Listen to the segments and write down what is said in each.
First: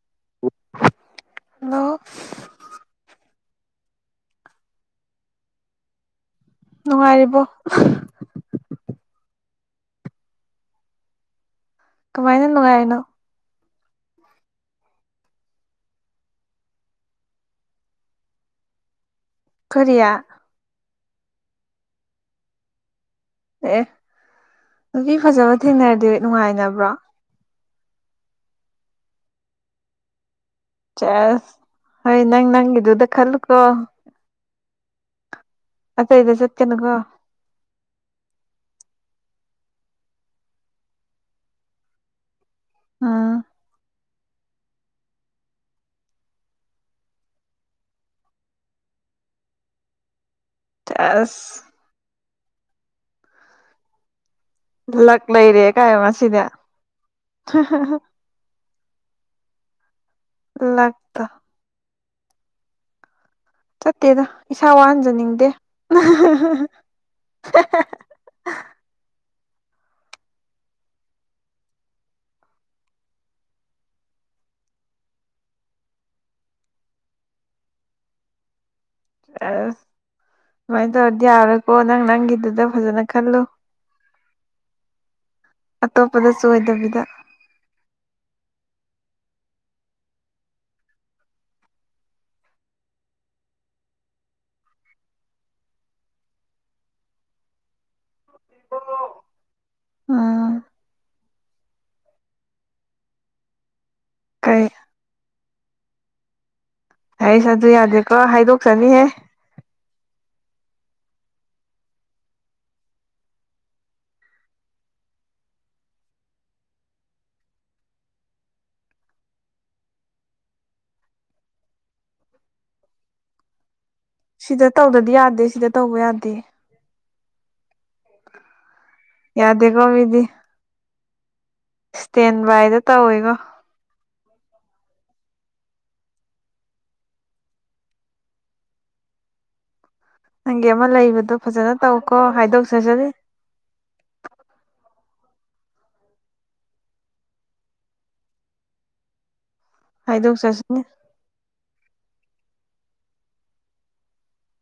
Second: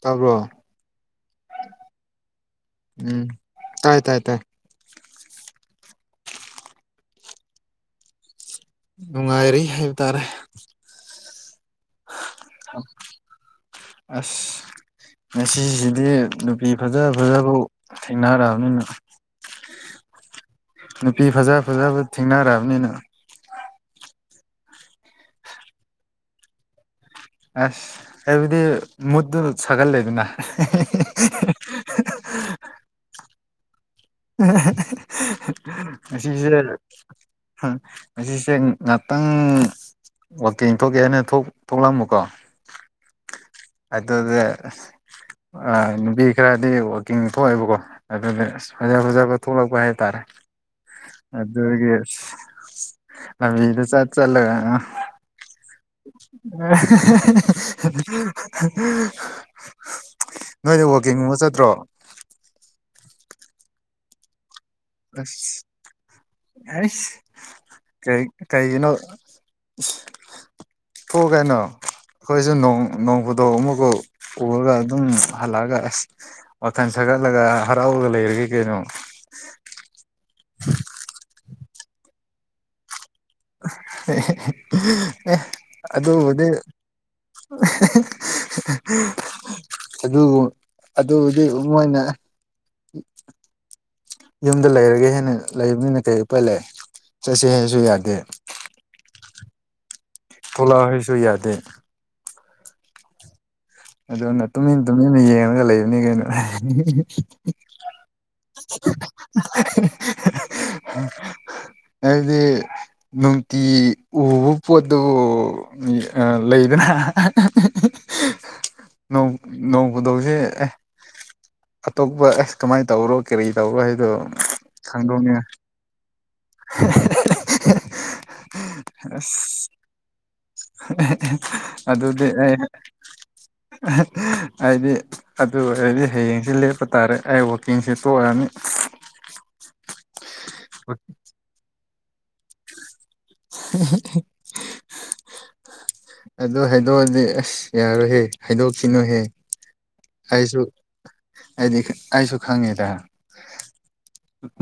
ꯇꯥꯕ꯭ꯔꯣ ꯍꯜꯂꯣ ꯎꯝ ꯇꯥꯏ ꯇꯥꯏ ꯇꯥꯏ ꯅꯨꯡꯉꯥꯏꯔꯤꯕꯣ ꯅꯨꯡꯉꯥꯏꯔꯤ ꯍꯥꯏꯕ ꯇꯥꯔꯦ ꯀꯃꯥꯏꯅ ꯅꯨꯡꯉꯥꯏꯔꯤꯅꯣ ꯑꯁ ꯉꯁꯤꯁꯤꯗꯤ ꯅꯨꯄꯤ ꯐꯖ ꯐꯖꯐꯥꯎ ꯊꯦꯡꯅꯔꯛꯑꯕꯅꯤꯅ ꯀꯔꯤꯌꯥ ꯅꯨꯄꯤ ꯐꯖ ꯐꯖꯕ ꯊꯦꯡꯅꯔꯛꯑꯕꯅꯤꯅ ꯑꯦ ꯑꯦ ꯅꯨꯄꯤ ꯐꯖꯕ ꯊꯦꯡꯅꯔꯗꯤ ꯅꯨꯡꯉꯥꯏꯅꯕ꯭ꯔꯣ ꯑꯁ ꯑꯩꯕꯨꯗꯤ ꯃꯨꯠꯇꯨ ꯁꯥꯒꯠꯂꯦꯗꯅ ꯆꯁ ꯍꯣꯏ ꯅꯪ ꯅꯪꯒꯤꯗꯨꯗ ꯈꯜꯂꯨ ꯀꯣ [unintelligible] ꯉꯁꯤꯁ‌ꯦ ꯆꯠꯀꯅꯨꯀꯣ ꯑꯁꯤꯁꯦ ꯉꯥꯛꯇꯪ ꯋꯥꯛꯀꯤꯡ ꯊꯣꯛꯀꯦ ꯍꯥꯏꯅ ꯊꯣꯛꯂꯝꯃꯨꯀꯣ ꯑꯥ ꯑꯗꯨꯗꯤ ꯅꯨꯄꯤ ꯈꯔꯗꯤ ꯋꯥꯀꯤꯡ ꯊꯣꯛꯑꯦꯕꯀꯣ ꯑꯗꯨꯗꯤ ꯐꯖ ꯐꯖꯕ ꯊꯣꯛꯂꯛꯄ ꯍꯥꯏꯇꯥꯔꯦ ꯑꯁ ꯑꯗꯨꯒꯤ ꯂꯝꯕꯤꯗ ꯆꯠ ꯆꯠ ꯂꯩꯔꯒ ꯂꯛ ꯂꯩꯔꯦ ꯀꯥꯏ ꯉꯁꯤꯗꯤ [inaudible] [inaudible] ꯅꯣꯏꯗꯤ ꯂꯛꯇꯣ ꯋꯥꯛꯀꯤꯡꯒꯨꯝꯕ ꯆꯠꯇ꯭ꯔꯣ ꯆꯠꯇꯦꯗ ꯏꯁꯥ ꯋꯥꯍꯟꯖꯅꯤꯡꯗꯦ ꯑꯁ ꯑꯩꯁ [unintelligible] ꯀꯩ ꯀꯩꯒꯤꯅꯣ ꯊꯣꯛꯎ ꯀꯩꯅꯣ ꯑꯩꯈꯣꯏꯁꯨ ꯅꯣꯡ ꯅ‌‌ꯣꯡꯐꯗꯣꯛ ꯑꯃꯨꯛꯀ‌ꯣꯛ ꯎꯔꯒ ꯑꯗꯨꯝ ꯍꯜꯂꯛꯑꯒ ꯑꯁ ꯋꯥꯊꯜ ꯁꯥꯒꯠꯂꯒ ꯍꯔꯥꯎꯔꯒ ꯂꯩꯔꯒꯦ ꯀꯩꯅꯣ ꯑꯁ ꯑꯗꯨꯨꯃꯥꯏꯅ ꯇꯧꯔꯗꯤ ꯌꯥꯔꯣꯏꯀꯣ ꯅꯪ ꯅꯪꯒꯤꯗꯨꯗ ꯐꯖꯅ ꯈꯜꯂꯨ [unintelligible] ꯑꯦ ꯑꯇꯣꯞꯄꯗ ꯑꯗꯨꯕꯨꯗꯤ ꯆꯣꯏꯗꯕꯤꯗ [unintelligible] ꯑꯗꯨꯕꯨ ꯑꯗꯨꯕꯨꯗꯤ ꯃꯣꯏꯅ ꯎ [inaudible] ꯌꯨꯝꯗ ꯂꯩꯔꯒ ꯍꯦꯟꯅ ꯂꯩꯕꯅꯤꯅ ꯀꯩ ꯎꯄꯥꯏ ꯂꯩ ꯆꯠꯁ‌ꯦ ꯍꯥꯏꯁꯨ ꯌꯥꯗꯦ ꯎꯝ [unintelligible] ꯊꯣꯛꯂꯛꯑꯣ ꯍꯥꯏꯁꯨ ꯌꯥꯗꯦ ꯑꯗꯨꯅ ꯀꯩ ꯇꯨꯃꯤꯟ ꯇꯨꯃꯤꯟꯅ ꯌꯦꯡꯉꯒ ꯂꯩꯕꯅꯤ ꯀꯩꯅꯣ [unintelligible] ꯍꯥꯁ ꯑꯗꯨ ꯌꯥꯗꯦꯀꯣ ꯍꯥꯏꯗꯣꯛꯆꯅꯤꯍꯦ [unintelligible] ꯍꯥꯏꯕꯗꯤ ꯅꯨꯡꯇꯤ ꯎꯕ ꯄꯣꯠꯇꯨꯕꯨ ꯑ ꯂꯩꯗꯅ [unintelligible] ꯅ‌ꯣꯡ ꯅ‌ꯣꯡꯐꯗ‌ꯣꯛꯁ‌ꯦ ꯑꯦ ꯑꯇꯣꯞꯄ ꯑꯦꯁ ꯀꯃꯥꯏꯅ ꯇꯧꯔꯣ ꯀꯔꯤ ꯇꯧꯔꯣ ꯍꯥꯏꯗꯣ ꯁꯤꯗ ꯇꯧꯗꯗꯤ ꯌꯥꯗꯦ ꯁꯤꯗ ꯇꯧꯕ ꯌꯥꯗꯦ ꯑ [inaudible] ꯌꯥꯗꯦꯀꯦ ꯃꯤꯗꯤ [unintelligible] ꯑꯗꯨꯗꯤ ꯏꯁꯇꯦꯟ ꯑꯩ ꯕꯥꯏꯗ ꯇꯧꯋꯦꯀꯣ ꯍꯥꯏꯗꯤ ꯑꯗꯨ ꯑꯣꯏꯔꯗꯤ ꯍꯌꯦꯡꯁꯤ ꯂꯦꯞꯄ ꯇꯥꯔꯦ ꯑꯩ ꯋꯥꯛꯀꯤꯡꯁꯦ ꯇꯣꯛꯑꯅꯤ ꯅꯪꯒꯤ ꯑꯃ ꯂꯩꯕꯗꯣ ꯐꯖꯅ ꯇꯧꯀꯣ ꯍꯥꯏꯗꯣꯛꯆꯥꯁꯅꯤ [inaudible] ꯑꯗꯨ ꯍꯥꯏꯗꯣꯛꯑꯗꯤ ꯑꯁ ꯌꯥꯔꯣꯏꯍꯦ ꯍꯥꯏꯗꯣꯛꯈꯤꯅꯨꯍꯦ ꯑꯩꯁꯨ ꯍꯥꯏꯗꯣꯛꯆꯁꯅꯤ ꯑꯩꯗꯤ ꯑꯩꯁꯨ ꯈꯪꯉꯦꯗ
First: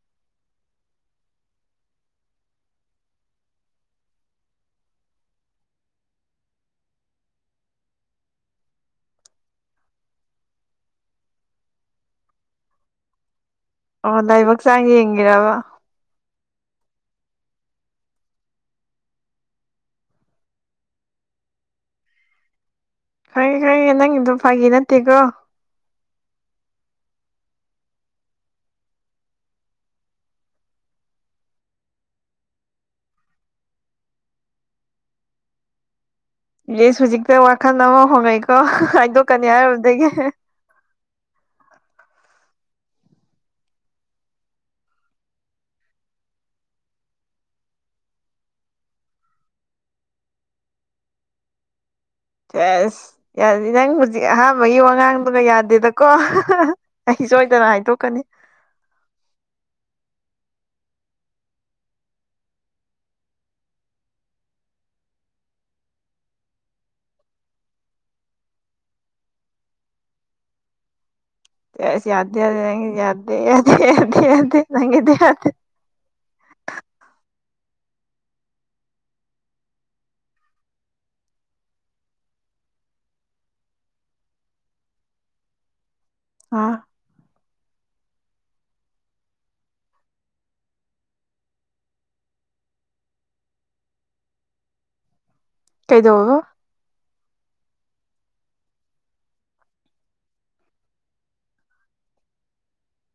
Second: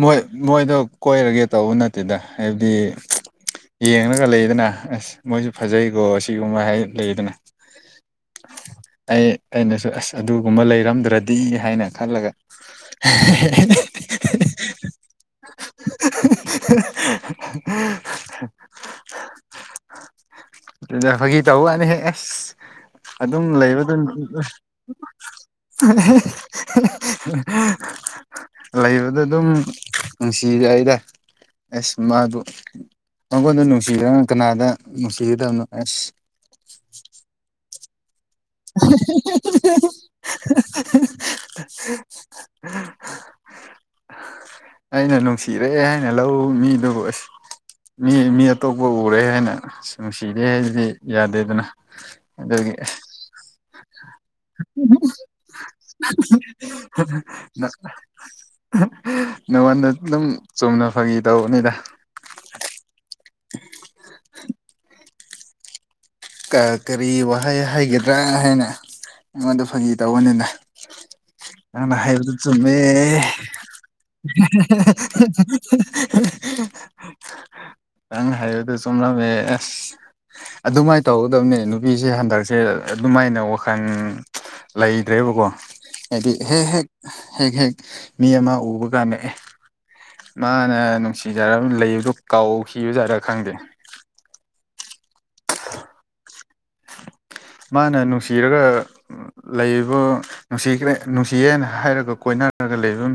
ꯃꯣꯏ ꯃꯣꯏꯗꯣ ꯀꯣꯏꯔꯒꯦ ꯇꯧꯕ ꯅꯠꯇꯦꯗ ꯍꯥꯏꯕꯗꯤ ꯌꯦꯡꯂꯒ ꯂꯩꯗꯅ ꯑꯁ ꯃꯣꯏꯁꯨ ꯐꯖꯩꯀꯣ ꯑꯁꯤꯒꯨꯝꯕ ꯍꯥꯏ ꯂꯩꯗꯅ ꯑꯩ ꯑꯩꯅꯁꯨ ꯑꯁ ꯑꯗꯨꯒꯨꯝꯕ ꯂꯩꯔꯝꯗ꯭ꯔꯗꯤ ꯍꯥꯏꯅ ꯈꯜꯂꯒ ꯑꯣ ꯂꯥꯏꯕꯛꯆꯥꯡ ꯌꯦꯡꯉꯤꯔꯕ [inaudible] ꯑꯗꯨꯗ ꯐꯒꯤ ꯇꯧꯕꯅꯦꯍꯦ ꯑꯁ ꯑꯗꯨꯝ ꯂꯩꯕ ꯑꯗꯨꯝ ꯇꯦꯒꯣ [inaudible] ꯂꯩꯕꯗ ꯑꯗꯨꯝ ꯅꯨꯡꯁꯤꯔꯛꯏꯗ ꯑꯦꯁ ꯃꯥꯗꯨ ꯃꯉꯣꯟꯗ ꯅꯨꯡꯁꯤꯗꯅ ꯀꯅꯥꯗ ꯅꯨꯡꯁꯤꯒꯗꯕꯅꯣ ꯑꯁ ꯏꯁ ꯍꯧꯖꯤꯛꯇ ꯋꯥꯈꯟ ꯑꯃ ꯍꯣꯡꯉꯛꯏꯀꯣ ꯍꯥꯏꯗꯣꯛꯀꯅꯤ ꯍꯥꯏꯔꯨꯕꯗꯒꯤ ꯑꯩꯅ ꯅꯨꯡꯁꯤꯔꯛꯏ ꯍꯥꯏꯅ ꯂꯧ ꯃꯤꯗꯨꯕꯨ ꯑꯁ ꯃꯤ ꯃꯤ ꯑꯇꯣꯞꯄ ꯎꯔꯦ ꯍꯥꯏꯅ ꯅꯨꯡꯁꯤꯗꯦ ꯍꯥꯏꯗꯨꯗꯤ ꯌꯥꯗꯦ ꯑꯗꯨꯅ ꯀꯥꯏꯁ ꯀꯔꯤ ꯅꯪꯅ ꯍꯧꯖꯤꯛ ꯑꯍꯥꯥꯟꯕꯒꯤ ꯋꯥꯉꯥꯡꯗꯨꯒ ꯌꯥꯗꯦꯗꯀꯣ ꯑꯩ ꯁꯣꯏꯗꯅ ꯍꯥꯏꯗꯣꯛꯀꯅꯤ ꯅꯉꯣꯟꯗ ꯑꯗꯨꯝ ꯆꯨꯝꯅ ꯐꯈꯤ ꯇꯧꯕꯅꯤꯗ ꯀꯥ ꯀꯔꯤ ꯋꯥꯍꯩ ꯍꯥꯏꯒꯗ꯭ꯔꯥ ꯍꯥꯏꯅ ꯅꯪꯉꯣꯟꯗ ꯐꯪꯒꯤ ꯇꯧꯕꯅꯤꯗ ꯅꯪꯅ ꯑꯁ ꯍꯥꯏꯕꯗꯨ ꯌꯥꯗꯦ ꯌꯥꯗꯦ ꯆꯨꯝꯃꯦ ꯅꯪꯒꯤꯗꯤ ꯌꯥꯗꯦ ꯌꯥꯗꯦ ꯌꯥꯗꯦ ꯌꯥꯗꯦ ꯅꯪꯒꯤꯗꯤ ꯌꯥꯗꯦ [inaudible] ꯅꯪꯅ ꯍꯥꯏꯕꯗꯨ ꯆꯨꯝꯂꯝꯃꯦ ꯑꯁ ꯑꯗꯨꯃꯥꯏ ꯇꯧꯒꯗꯕꯅꯦ ꯅꯨꯄꯤꯁꯦ ꯍꯟꯗꯛꯁꯦ ꯑꯗꯨꯃꯥꯏꯅ ꯋꯥꯈꯟ ꯂꯩꯗ꯭ꯔꯦꯕꯀꯣ ꯍꯥꯏꯗꯤ ꯑ ꯍꯦꯛ ꯍꯦꯛ ꯍꯦꯛ ꯍꯦꯛ ꯃꯤ ꯑꯃ ꯎꯕ ꯀꯥꯟꯗ ꯑꯦ ꯃꯥꯅ ꯅꯨꯡꯁꯤꯖꯔ ꯂꯩꯕꯗꯨ ꯀꯥꯎꯈꯤꯕꯖꯔꯥ ꯈꯪꯗꯦ ꯀꯩꯗꯧꯏꯕ ꯃꯥꯅ ꯅꯨꯡꯁꯤꯔꯒ ꯂꯩꯕ ꯅꯨꯡꯁꯤꯈꯔꯦ ꯅꯨꯡꯁꯤꯌꯦꯅ ꯍꯥꯏꯔꯒ ꯀꯣꯏꯅꯔꯒ ꯂꯩꯕ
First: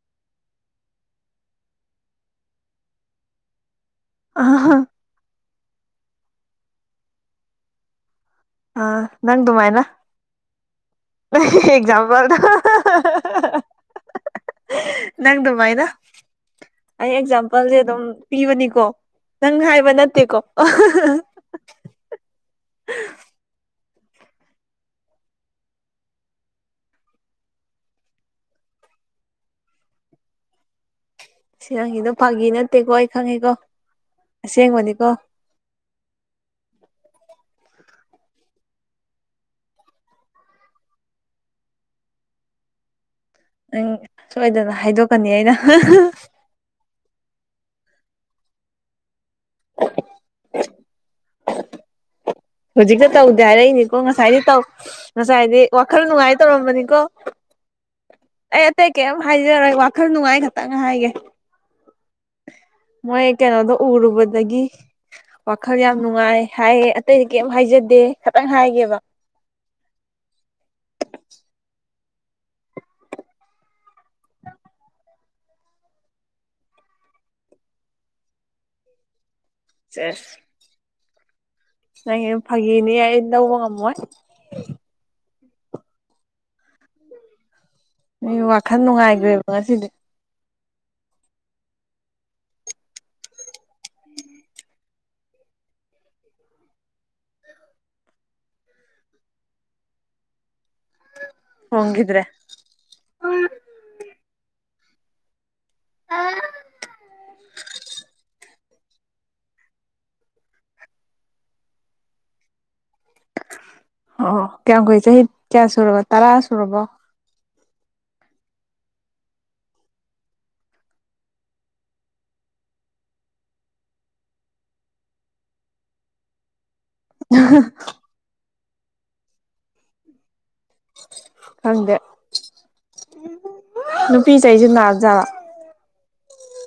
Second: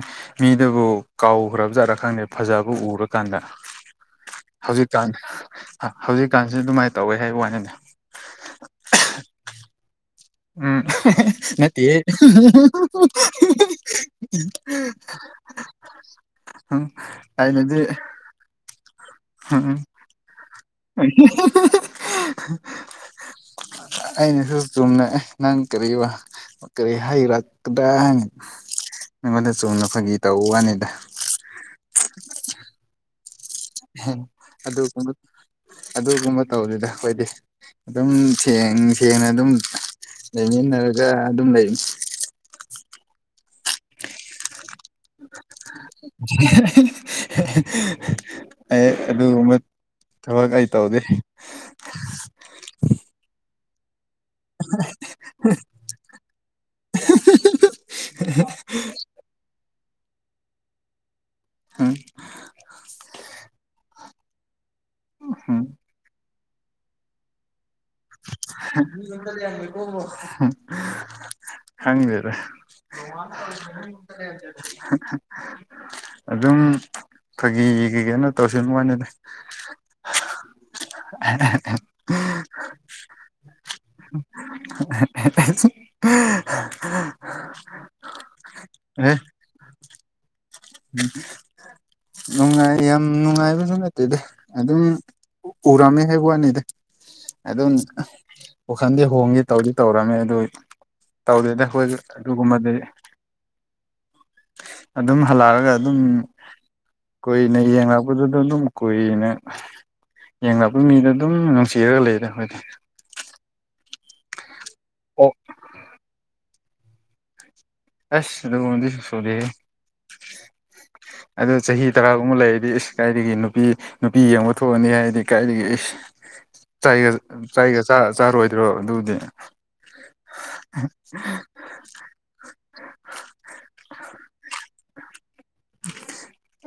ꯃꯤꯗꯨꯕꯨ ꯀꯥꯎꯈ꯭ꯔꯕ ꯖꯥꯠꯂ ꯈꯪꯗꯦ ꯐꯖꯕ ꯎꯔꯀꯥꯟꯗ ꯍꯧꯖꯤꯛꯀꯥꯟ ꯍꯧꯖꯤꯛꯀꯥꯟꯁꯤ ꯑꯗꯨꯃꯥꯏ ꯇꯧꯋꯦ ꯍꯥꯏꯕ ꯋꯥꯅꯤꯗ ꯑꯥ ꯅꯪ ꯗꯨꯃꯥꯏꯅ ꯎꯝ ꯅꯠꯇꯦꯍꯦ ꯑꯦꯛꯖꯥꯝꯄꯜꯗꯣ ꯅꯪ ꯗꯨꯃꯥꯏꯅ ꯎꯝ ꯑꯩ ꯑꯦꯛꯖꯥꯝꯄꯜꯁꯦ ꯑꯩꯅꯗꯤ ꯑꯗꯨꯝ ꯄꯤꯕꯅꯤꯀꯣ ꯅꯪ ꯎꯝ ꯍꯥꯏꯕ ꯅꯠꯇꯦꯀꯣ [inaudible] [inaudible] ꯑꯩꯅꯁꯨ ꯆꯨꯝꯅ ꯅꯪ ꯀꯔꯤꯋꯥ ꯀꯔꯤ ꯍꯩꯔꯛꯀꯗ꯭ꯔꯥ ꯍꯥꯏꯅꯥ ꯅꯪꯉꯣꯟꯗ ꯆꯨꯝꯅ ꯐꯒꯤ ꯇꯧ ꯋꯥꯅꯤꯗ ꯁꯤ ꯅꯪꯒꯤꯗꯣ ꯐꯥꯒꯤ ꯅꯠꯇꯦꯀꯣ ꯑꯩ ꯈꯪꯉꯦꯀꯣ ꯑꯁꯦꯡꯕꯅꯤꯀꯣ ꯑꯗꯨꯒꯨꯝꯕ ꯑꯗꯨꯒꯨꯝꯕ ꯇꯧꯗꯦꯗ ꯑꯩꯈꯣꯏꯗꯤ ꯑꯗꯨꯝ ꯁꯦꯡ ꯁꯦꯡꯅ ꯑꯗꯨꯝ ꯂꯩꯃꯤꯟꯅꯔꯒ ꯑꯗꯨꯝ ꯂꯩ ꯅꯪ ꯁꯣꯏꯗꯅ ꯍꯥꯏꯗꯣꯛꯀꯅꯤ ꯑꯩꯅ [inaudible] ꯑꯩ ꯑꯗꯨꯒꯨꯝꯕ ꯊꯕꯛ ꯑꯩ ꯇꯧꯗꯦ ꯍꯧꯖꯤꯛꯇ ꯇꯧꯗꯦ ꯍꯥꯏꯔꯛꯏꯅꯤꯀꯣ ꯉꯁꯥꯏꯗꯤ ꯇꯧ ꯉꯁꯥꯏꯗꯤ ꯋꯥꯈꯜ ꯅꯨꯡꯉꯥꯏ ꯇꯧꯔꯝꯕꯅꯤꯀꯣ ꯑꯩ ꯑꯇꯩ ꯀꯩꯝ ꯍꯥꯏꯖꯔꯣꯏ ꯋꯥꯈꯟ ꯅꯨꯡꯉꯥꯏ ꯈꯛꯇꯪ ꯍꯥꯏꯒꯦ ꯎꯝ ꯃꯣꯏ ꯀꯩꯅꯣꯗꯣ ꯎꯔꯨꯕꯗꯒꯤ ꯎꯝ ꯋꯥꯈꯜ ꯌꯥꯝ ꯅꯨꯡꯉꯥꯏ ꯍꯥꯏꯌꯦ ꯑꯇꯩꯗꯤ ꯀꯔꯤꯝ ꯍꯥꯏꯖꯗꯦ ꯈꯇꯪ ꯍꯥꯏꯒꯦꯕ ꯈꯪꯗꯦꯗ [unintelligible] ꯑꯗꯨꯝ ꯐꯥꯒꯤꯒꯤ ꯀꯩꯅꯣ ꯇꯧꯁꯤ ꯋꯅꯤꯗ ꯑꯦꯁ [unintelligible] ꯅꯪ ꯐꯥꯒꯤꯅꯦ ꯌꯥ ꯂꯧꯕ ꯉꯝꯃꯣꯏ [unintelligible] ꯃꯤ ꯋꯥꯈꯜ ꯑꯦ ꯅꯨꯡꯉꯥꯏꯈ꯭ꯔꯦꯕ ꯉꯁꯤꯗꯤ ꯅꯨꯡꯉꯥꯏ ꯌꯥꯝ ꯅꯨꯡꯉꯥꯏꯕꯁꯨ ꯅꯠꯇꯦꯗ ꯑꯗꯨꯝ ꯎꯔꯃꯦ ꯍꯥꯏꯋꯅꯤꯗ ꯑꯗꯨꯝ ꯋꯥꯈꯟꯗꯤ ꯍꯣꯡꯉ ꯇꯧꯗꯤ ꯇꯧꯔꯝꯃꯦ ꯑꯗꯨ ꯇꯧꯗꯦꯗ ꯑꯩꯈꯣꯏ ꯍꯣꯡꯈꯤꯗ꯭ꯔꯦ ꯑꯗꯨꯒꯨꯝꯕꯗꯤ ꯑꯗꯨꯝ ꯍꯜꯂꯛꯑꯒ ꯑꯗꯨꯝ ꯀꯨꯏꯅ ꯌꯦꯡꯂꯛꯄꯗꯨꯗ ꯑꯗꯨꯝ ꯀꯨꯏꯅ ꯌꯦꯡꯂꯛꯄ ꯃꯤꯗ ꯑꯗꯨꯝ ꯅꯨꯡꯁꯤꯔꯒ ꯂꯩꯔꯦ ꯑꯩꯈꯣꯏꯗꯤ ꯑꯣ ꯀꯌꯥꯝꯨ ꯀꯨꯏ ꯆꯍꯤ ꯑꯣ ꯀꯌꯥ ꯁꯨꯔꯕꯣ ꯇꯔꯥ ꯁꯨꯔꯕꯣ ꯑꯁ ꯗꯨꯒꯨꯝꯕꯗꯤ ꯁꯨꯗꯦ [unintelligible] ꯑꯗ ꯆꯍꯤ ꯇꯔꯥꯒꯨꯝꯕ ꯂꯩꯔꯗꯤ ꯏꯁ ꯀꯥꯏꯗꯒꯤ ꯅꯨꯄꯤ ꯅꯨꯄꯤ ꯌꯦꯡꯕ ꯊꯣꯛꯑꯅꯤ ꯍꯥꯏꯗꯤ ꯀꯥꯏꯗꯒꯤ ꯑꯁ ꯆꯥꯏꯒ [unintelligible] ꯆꯥꯔꯣꯏꯗ꯭ꯔꯣ ꯑꯗꯨꯗꯤ ꯈꯪꯗꯦ ꯅꯨꯄꯤꯁꯁꯨ ꯅꯥ ꯖꯥꯠꯂ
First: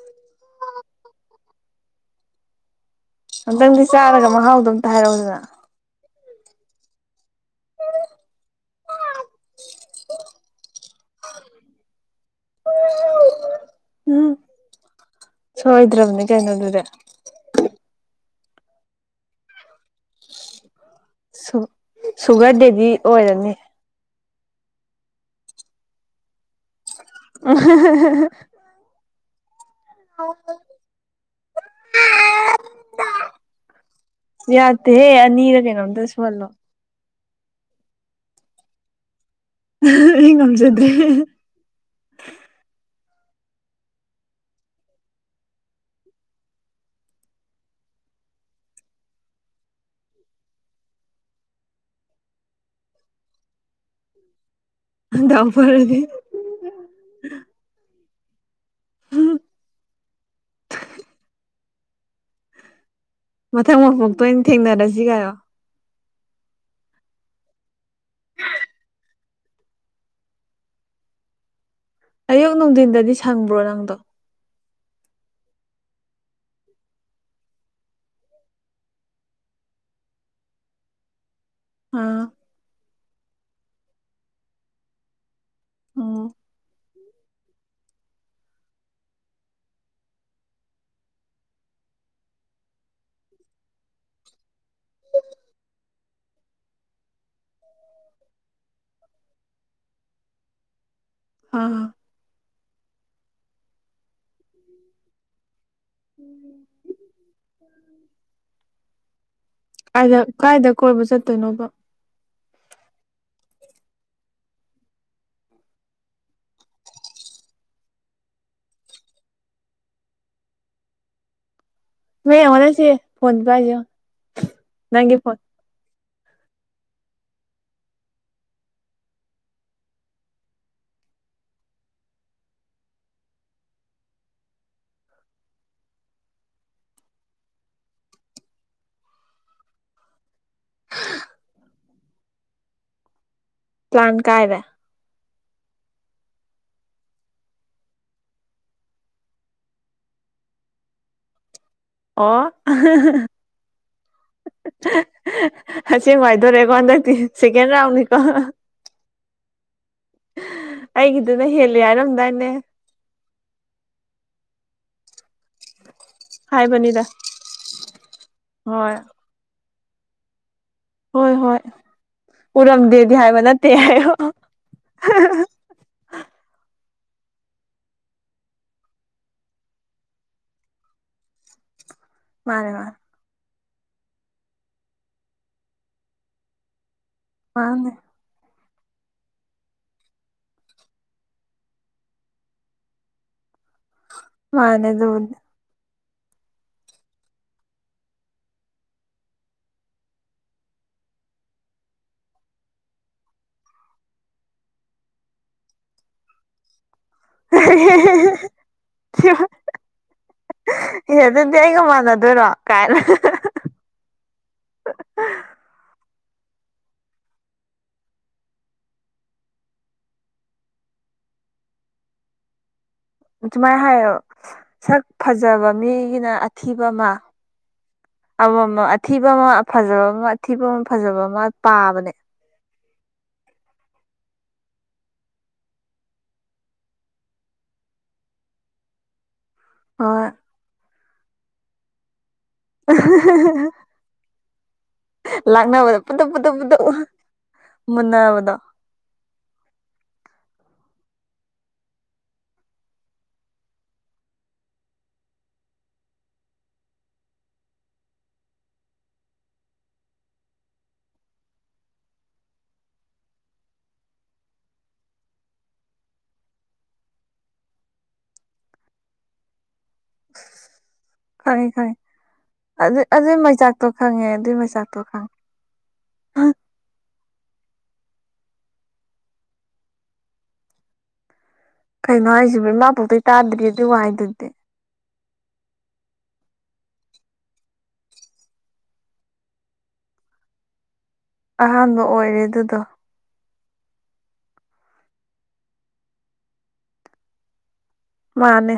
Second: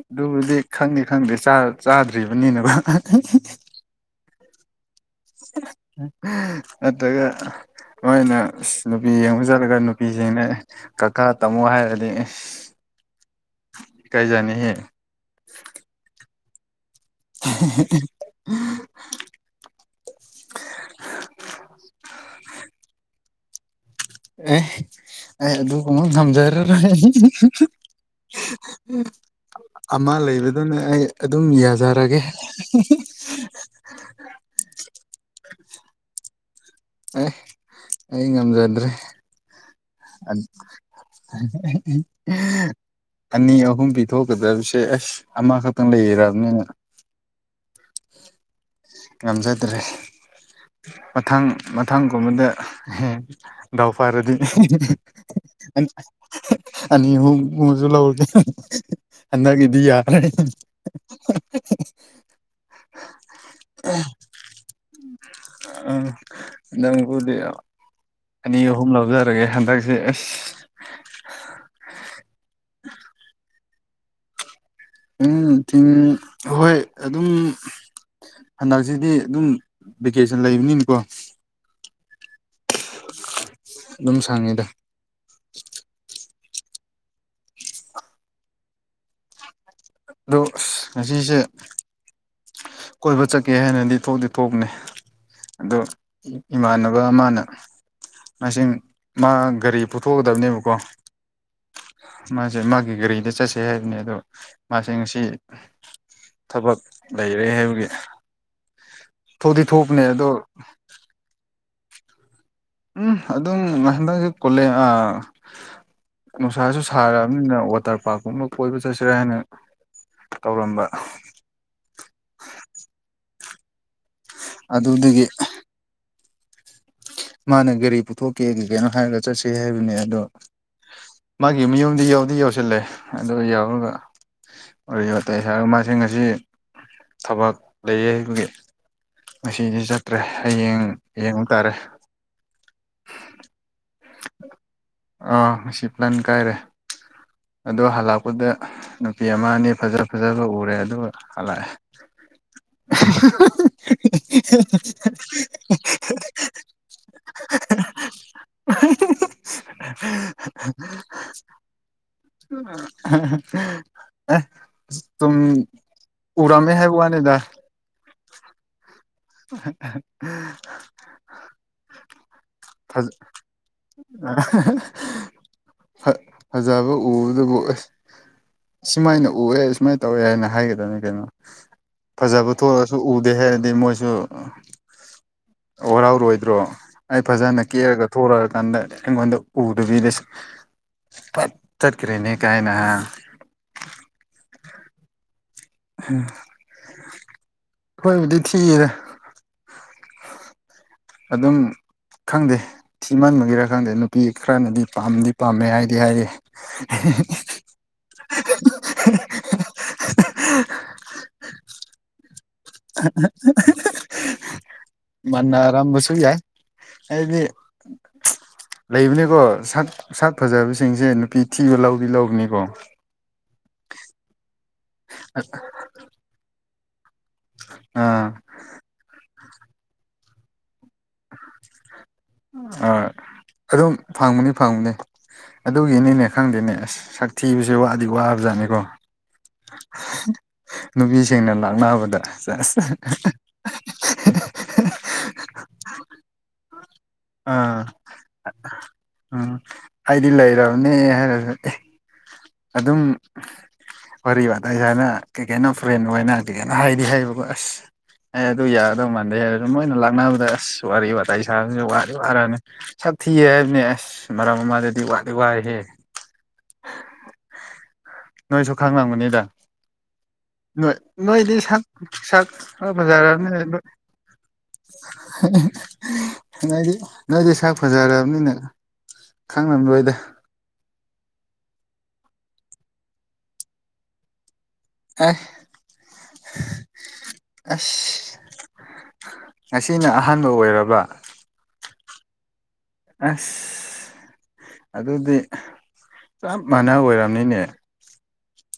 ꯑꯗꯨꯕꯨꯗꯤ ꯈꯪꯗꯦ ꯈꯪꯗꯦ ꯆꯥꯗ꯭ꯔꯤꯕꯅꯤꯕ ꯅꯪꯗꯤ ꯆꯥꯔꯒ ꯃꯍꯥꯎꯗꯣ ꯑꯝꯇ ꯍꯥꯏꯔꯛꯎꯗꯅ ꯑꯗꯨꯒ ꯃꯣꯏꯅ ꯅꯨꯄꯤ ꯌꯦꯡꯉꯨ ꯆꯠꯂꯒ ꯅꯨꯄꯤꯁꯤꯡꯦꯡꯅ ꯀꯀꯥ ꯇꯝꯃꯨ ꯍꯥꯏꯔꯗꯤ ꯀꯥꯏꯖꯅꯤꯍꯦ ꯁꯣꯏꯗ꯭ꯔꯕꯅꯦ ꯀꯩꯅꯣꯗꯨꯗꯤ [unintelligible] ꯁꯨꯒꯔ ꯗꯦꯕꯤ ꯑꯣꯏꯔꯅꯤ ꯑꯦ ꯑꯩ ꯑꯗꯨ ꯀꯨꯝꯃ ꯊꯝꯖꯔꯔꯣꯏ ꯑꯃ ꯂꯩꯕꯗꯨꯅꯦ ꯑꯩ ꯑꯗꯨꯝ ꯌꯥꯖꯔꯒꯦ ꯌꯥꯗꯦꯍꯦ ꯑꯅꯤꯔ ꯀꯩꯅꯣꯝꯇ ꯁꯍꯜꯂꯣ ꯑꯦ ꯑꯩ ꯉꯝꯖꯗ꯭ꯔꯦ ꯑꯩ ꯑꯗꯨ ꯉꯝꯖꯗ꯭ꯔꯦ ꯑꯅꯤ ꯑꯍꯨꯝ ꯄꯤꯊꯣꯛꯀꯗꯕꯁꯦ ꯑꯁ ꯑꯃꯈꯛꯇꯪ ꯂꯩꯔꯕꯅꯤꯅ ꯉꯝꯖꯗ꯭ꯔꯦ ꯃꯊꯥꯡ ꯃꯊꯥꯡꯒꯨꯝꯕꯗ ꯗꯥꯎ ꯐꯥꯔꯗꯤ ꯗꯎ ꯐꯔꯗꯤ ꯑ ꯍꯨ ꯃꯖꯨ ꯂꯧꯕꯒꯦ ꯍꯟꯗꯛꯀꯤꯗꯤ ꯌꯥꯔꯦ ꯃꯊꯪ ꯃꯐꯣꯛꯇꯣꯏ ꯑꯣꯏꯅ ꯊꯦꯡꯅꯔꯁꯤ ꯀꯥꯏꯔꯣ ꯎꯝ ꯅꯪꯕꯨꯗꯤ ꯑꯅꯤ ꯑꯍꯨꯝ ꯂꯧꯖꯔꯒꯦ ꯍꯟꯗꯛꯁꯦ ꯑꯁ ꯑꯌꯨꯛ ꯅꯨꯡꯊꯤꯟꯗꯗꯤ ꯁꯪꯕ꯭ꯔꯣ ꯅꯪꯗꯣ ꯅꯨꯡ ꯊꯤꯟ ꯍꯣꯏ ꯑꯗꯨꯝ ꯍꯟꯗꯛꯁꯤꯗꯤ ꯑꯗꯨꯝ ꯚꯦꯀꯦꯁꯟ ꯂꯩꯕꯅꯤꯅꯤꯀꯣ ꯑꯥ ꯑꯗꯨꯝ ꯁꯪꯉꯤꯗ ꯑꯣ ꯑ ꯉꯁꯦ ꯀꯣꯏꯕ ꯆꯠꯀꯦ ꯍꯥꯏꯅꯗꯤ ꯊꯣꯛꯇꯗꯤ ꯊꯣꯛꯅꯤ ꯑꯗꯣ ꯏꯃꯥꯟꯅꯕ ꯑꯃꯅ ꯃꯁꯤ ꯃꯥ ꯒꯥꯔꯤ ꯄꯨꯊꯣꯛꯀꯗꯕꯅꯦꯕꯀꯣ ꯑꯝ ꯃꯥꯁꯦ ꯃꯥꯒꯤ ꯒꯥꯔꯤꯗ ꯆꯠꯁꯦ ꯍꯥꯏꯕꯅꯦ ꯑꯗꯣ ꯃꯥꯁ ꯉꯁꯤ ꯊꯕꯛ ꯂꯩꯔꯦ ꯍꯥꯏꯕꯒꯤ ꯊꯣꯛꯇꯤ ꯊꯣꯛꯄꯅꯦ ꯀꯥꯏꯗ ꯑꯗꯣ ꯀꯥꯏꯗ ꯀꯣꯏꯕ ꯆꯠꯇꯣꯏꯅꯣꯕ ꯎꯝ ꯑꯗꯨꯝ ꯍꯟꯗꯛꯁꯦ ꯀꯣꯜꯂꯦ ꯅꯨꯡꯁꯥꯁꯨ ꯁꯥꯔꯛꯑꯕꯅꯤꯅ ꯋꯥꯇꯔ ꯄꯥꯔꯛꯀꯨꯝꯕ ꯀꯣꯏꯕ ꯆꯠꯁꯤꯔꯦ ꯍꯥꯏꯅ ꯇꯧꯔꯝꯕ ꯃ ꯑꯃꯅꯤꯅꯁꯤꯦ ꯐꯣꯟꯠꯄꯖ ꯑꯗꯨꯗꯒꯤ ꯃꯥꯅ ꯒꯥꯔꯤ ꯄꯨꯊꯣꯛꯀꯦ ꯀꯩ ꯀꯅꯣ ꯍꯥꯏꯔꯒ ꯆꯠꯁ ꯍꯥꯏꯕꯅꯦ ꯑꯗꯣ ꯃꯥꯒꯤ ꯃꯌꯨꯝꯗꯤ ꯌꯥꯎꯗꯤ ꯌꯧꯁꯤꯜꯂꯦ ꯑꯗꯨ ꯌꯥꯎꯔꯒ ꯋꯥꯔꯤ ꯋꯥꯇꯇꯩ ꯁꯥꯔꯒ ꯃꯥꯁꯤ ꯉꯁꯤ ꯊꯕꯛ ꯂꯩꯌꯦ ꯑꯩꯈꯒꯤ ꯉꯁꯤꯗꯤ ꯆꯠꯇ꯭ꯔꯦ ꯍꯌꯦꯡ ꯌꯦꯡꯕꯨ ꯇꯥꯔꯦ ꯄ꯭ꯂꯥꯟ ꯀꯥꯏꯗ ꯑꯥ ꯉꯁꯤ ꯄ꯭ꯂꯥꯟ ꯀꯥꯏꯔꯦ ꯑꯗꯣ ꯍꯜꯂꯛꯄꯗ ꯅꯨꯄꯤ ꯑꯃ ꯑꯅꯤ ꯐꯖ ꯐꯖꯕ ꯎꯔꯦ ꯑꯗꯨꯒ ꯍꯜꯂꯛꯑꯦ ꯑꯣ ꯑꯁꯤꯁꯉꯥꯏꯗꯣꯔꯑꯦꯀꯣ ꯍꯟꯗꯛꯇꯤ ꯁꯦꯀꯦꯟ ꯔꯥꯎꯟꯅꯤꯀꯣ inaudible ꯍꯦ-ꯍꯦ-ꯍꯥ-ꯍꯦ-ꯍꯦ ꯑꯩꯒꯤꯗꯨꯅ ꯍꯦꯜꯂꯦ ꯍꯥꯏꯔꯝꯗꯥꯏ ꯅꯦ ꯎꯑ ꯏꯍꯥ-ꯍꯥ ꯑꯦ ꯖ ꯇꯨꯝ ꯎꯔꯝꯃꯦ ꯍꯥꯏ ꯍꯥꯏꯕꯅꯤꯗ ꯋꯥꯅꯤꯗ ꯍꯣꯏ ꯏꯍꯥ-ꯍꯥ-ꯍꯥ ꯍꯣꯏ-ꯍꯣꯏ ꯐꯖ ꯎꯔꯝꯗꯦꯗꯤ ꯍꯥꯏꯕ ꯅꯠꯇꯦ ꯍꯥꯏꯌꯣ ꯐꯥ ꯐꯖꯕ ꯎꯕꯗꯕꯨ ꯑ꯭ꯁ ꯁꯨꯃꯥꯏꯅ ꯎꯑꯦ ꯁꯨꯃꯥꯏꯅ ꯇꯧꯋꯦ ꯍꯥꯏꯅ ꯍꯥꯏꯒꯗꯅꯤ ꯀꯩꯅꯣ ꯐꯖꯕ ꯃꯥꯅꯦ ꯃꯥꯅꯦ ꯊꯣꯛꯑꯁꯨ ꯎꯗꯦ ꯍꯦ ꯑꯩꯗꯤ ꯃꯣꯏ ꯁꯨ ꯋꯥꯔꯎꯔꯣꯏꯗ꯭ꯔꯣ ꯑꯩ ꯐꯖꯅ ꯃꯥꯅꯦ ꯀꯦꯔꯒ ꯊꯣꯔꯛꯑꯀꯥꯟꯗ ꯑꯩꯉꯣꯟꯗ ꯎꯗꯕꯤꯗꯁꯨ ꯄꯠ ꯇꯠ ꯀꯔꯦꯅꯦ ꯀꯥꯏꯅꯍ ꯃꯥꯅꯦ ꯑꯗꯨꯅꯦ ꯎꯝ ꯈꯣꯏꯕꯨꯗꯤ ꯊꯤꯌꯦꯗ ꯑꯗꯨꯝ ꯈꯪꯗꯦ ꯊꯤꯃꯟꯕꯒꯤꯔ ꯈꯪꯗꯦ ꯅꯨꯄꯤ ꯈꯔꯅꯗꯤ ꯄꯥꯝꯗꯤ ꯄꯥꯝꯃꯦ ꯍꯥꯏꯗꯤ ꯍꯥꯏꯔꯤ ꯍꯤ-ꯍꯤ ꯏꯍꯤ-ꯍꯤ-ꯍꯤ-ꯍꯤ-ꯍꯤ ꯏꯍꯤ-ꯏ ꯑꯦ ꯑꯗꯨꯗꯤ ꯑꯩꯒ ꯃꯥꯟꯅꯗꯣꯏꯔꯣ ꯀꯥꯏꯅ ꯏ-ꯍꯤ-ꯍꯤ-ꯍꯤ ꯃꯅ ꯑꯔꯝꯕꯨꯁꯨꯨ ꯌꯥꯏꯗꯤ ꯆꯤ ꯂꯩꯕꯅꯤꯀꯣ ꯁꯥꯛ ꯁꯥꯛ ꯐꯖꯕꯁꯤꯡꯁꯦ ꯅꯨꯄꯤ ꯊꯤꯕ ꯂꯧꯗꯤ ꯂꯧꯕꯅꯤꯀꯣ ꯁꯨꯃꯥꯏꯅ ꯍꯥꯏꯌꯣ ꯁꯛ ꯐꯖꯕ ꯃꯤꯒꯤꯅ ꯑꯊꯤꯕ ꯑꯃ ꯑꯥ ꯑꯃ-ꯑꯃ ꯑꯊꯤꯕ ꯑꯃ ꯐꯖꯕ ꯑꯃ ꯑꯊꯤꯕ ꯑꯃ ꯐꯖꯕ ꯑꯃ ꯄꯥꯕꯅꯦ ꯑꯥ ꯑꯗꯨꯝ ꯐꯪꯕꯅꯤ ꯐꯪꯕꯅꯦ ꯑꯗꯨꯒꯤꯅꯤꯅꯦ ꯈꯪꯗꯦꯅꯦ ꯑ꯭ꯁ ꯁꯛ ꯊꯤꯕꯁꯦ ꯋꯥꯗꯤ ꯋꯥꯕ ꯖꯥꯠꯅꯤꯀꯣ ꯍꯣꯏ ꯅꯨꯄꯤꯁꯤꯡꯅ ꯂꯥꯛꯅꯕꯗ ꯁꯦꯖ ꯑ-ꯍꯤ-ꯍꯤ-ꯍꯥ ꯂꯥꯛꯅꯕꯗ ꯄꯨꯗꯞ ꯄꯨꯗꯞ ꯄꯨꯗꯨꯞ ꯑꯥ ꯎꯝ ꯑꯩꯗꯤ ꯂꯩꯔꯕꯅꯦ ꯍꯥꯏꯔꯒ ꯑꯦ ꯑꯗꯨꯝ ꯋꯔꯤ ꯋꯇꯥꯏꯍꯥꯏꯅ ꯀꯩ ꯀꯩꯅꯣ ꯐ꯭ꯔꯦꯟ ꯑꯣꯏꯅ ꯀꯩ ꯀꯩꯅꯣ ꯍꯥꯏꯗꯤ ꯍꯥꯏꯕꯀꯣ ꯑ꯭ꯁ ꯑꯦ ꯑꯗꯨ ꯌꯥꯒꯗꯧ ꯃꯥꯟꯗꯦ ꯍꯦ ꯑꯗꯨ ꯃꯣꯏꯅ ꯂꯥꯛꯅꯕꯗ ꯑꯁ ꯋꯔꯤ ꯋꯇꯥꯏ ꯁꯥꯕꯁꯨ ꯋꯔꯤ ꯋꯔꯥꯅꯦ ꯁꯛ ꯊꯤꯑ ꯍꯥꯏꯕꯅꯦ ꯑ꯭ꯁ ꯃꯔꯝ ꯑꯃꯥꯗꯗꯤ ꯋꯥꯗꯤ ꯋꯥꯏꯍꯦ ꯅꯣꯏꯁꯨ ꯈꯪꯂꯝꯒꯅꯤꯗ ꯅꯣꯏ ꯅꯣꯏꯗꯤ ꯈꯪꯉꯤ ꯁꯥꯛ ꯈꯪꯉꯤ ꯁꯥꯛ ꯑꯗꯨ ꯑꯗꯨꯏ ꯐꯖꯥꯔꯝꯅꯤꯗ ꯅꯣꯏ ꯃꯩꯆꯥꯛꯇꯣ ꯈꯪꯉꯦ ꯑꯗꯨꯏ ꯃꯩꯆꯥꯛꯇꯣ ꯈꯪꯉꯦ ꯅꯗꯤ ꯅꯣꯏꯗꯤ ꯁꯥꯛ ꯐꯖꯔꯕꯅꯤꯅ ꯈꯪꯅꯝ ꯔꫭꯏꯗ ꯀꯩꯅꯣ ꯍꯥꯏꯁꯤꯕ ꯏꯃꯥ ꯄꯣꯛꯇꯩ ꯇꯥꯗ꯭ꯔꯤ ꯑꯗꯨ ꯋꯥꯍꯩꯗꯨꯗꯤ ꯑꯥꯏ ꯍꯦ ꯑ꯭ꯁ ꯉꯁꯤꯅ ꯑꯍꯥꯟꯕ ꯑꯣꯏꯔꯕ ꯑꯍꯥꯟꯕ ꯑꯣꯏꯔꯦ ꯑꯗꯨꯗꯣ ꯑ꯭ꯁ ꯑꯗꯨꯗꯤ ꯆꯞ ꯃꯥꯅ ꯑꯣꯏꯝꯅꯤꯅꯦ ꯃꯥꯅꯦ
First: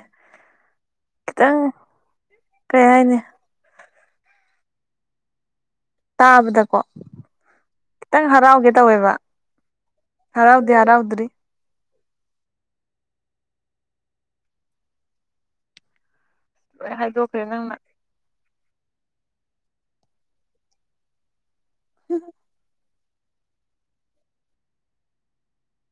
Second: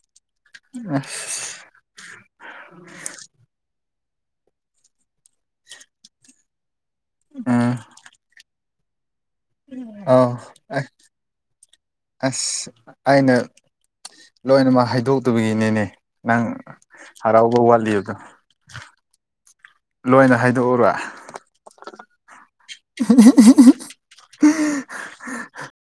ꯏ ꯑ꯭ꯁ ꯈꯤꯇꯪ ꯀꯩ ꯍꯥꯏꯅꯤ ꯇꯥꯕꯗꯀꯣ ꯑ ꯈꯤꯇꯪ ꯍꯔꯥꯎꯒꯦ ꯇꯧꯋꯦꯕ ꯑꯥꯎ ꯍꯔꯥꯎꯗꯤꯦ ꯑꯩ ꯍꯔꯥꯎꯗ꯭ꯔꯤ ꯑꯁ ꯑꯩꯅ ꯂꯣꯏꯅꯃꯛ ꯍꯥꯏꯗꯣꯛꯇꯕꯒꯤꯅꯤꯅꯦ ꯅꯪ ꯂꯣꯏ ꯍꯥꯏꯗꯣꯛꯈ꯭ꯔꯦ ꯍꯔꯥꯎꯕꯧ ꯅꯪꯅ ꯋꯥꯜꯂꯤꯗ ꯂꯣꯏꯅ ꯍꯥꯏꯗꯣꯛꯎꯔ ꯎ [unintelligible]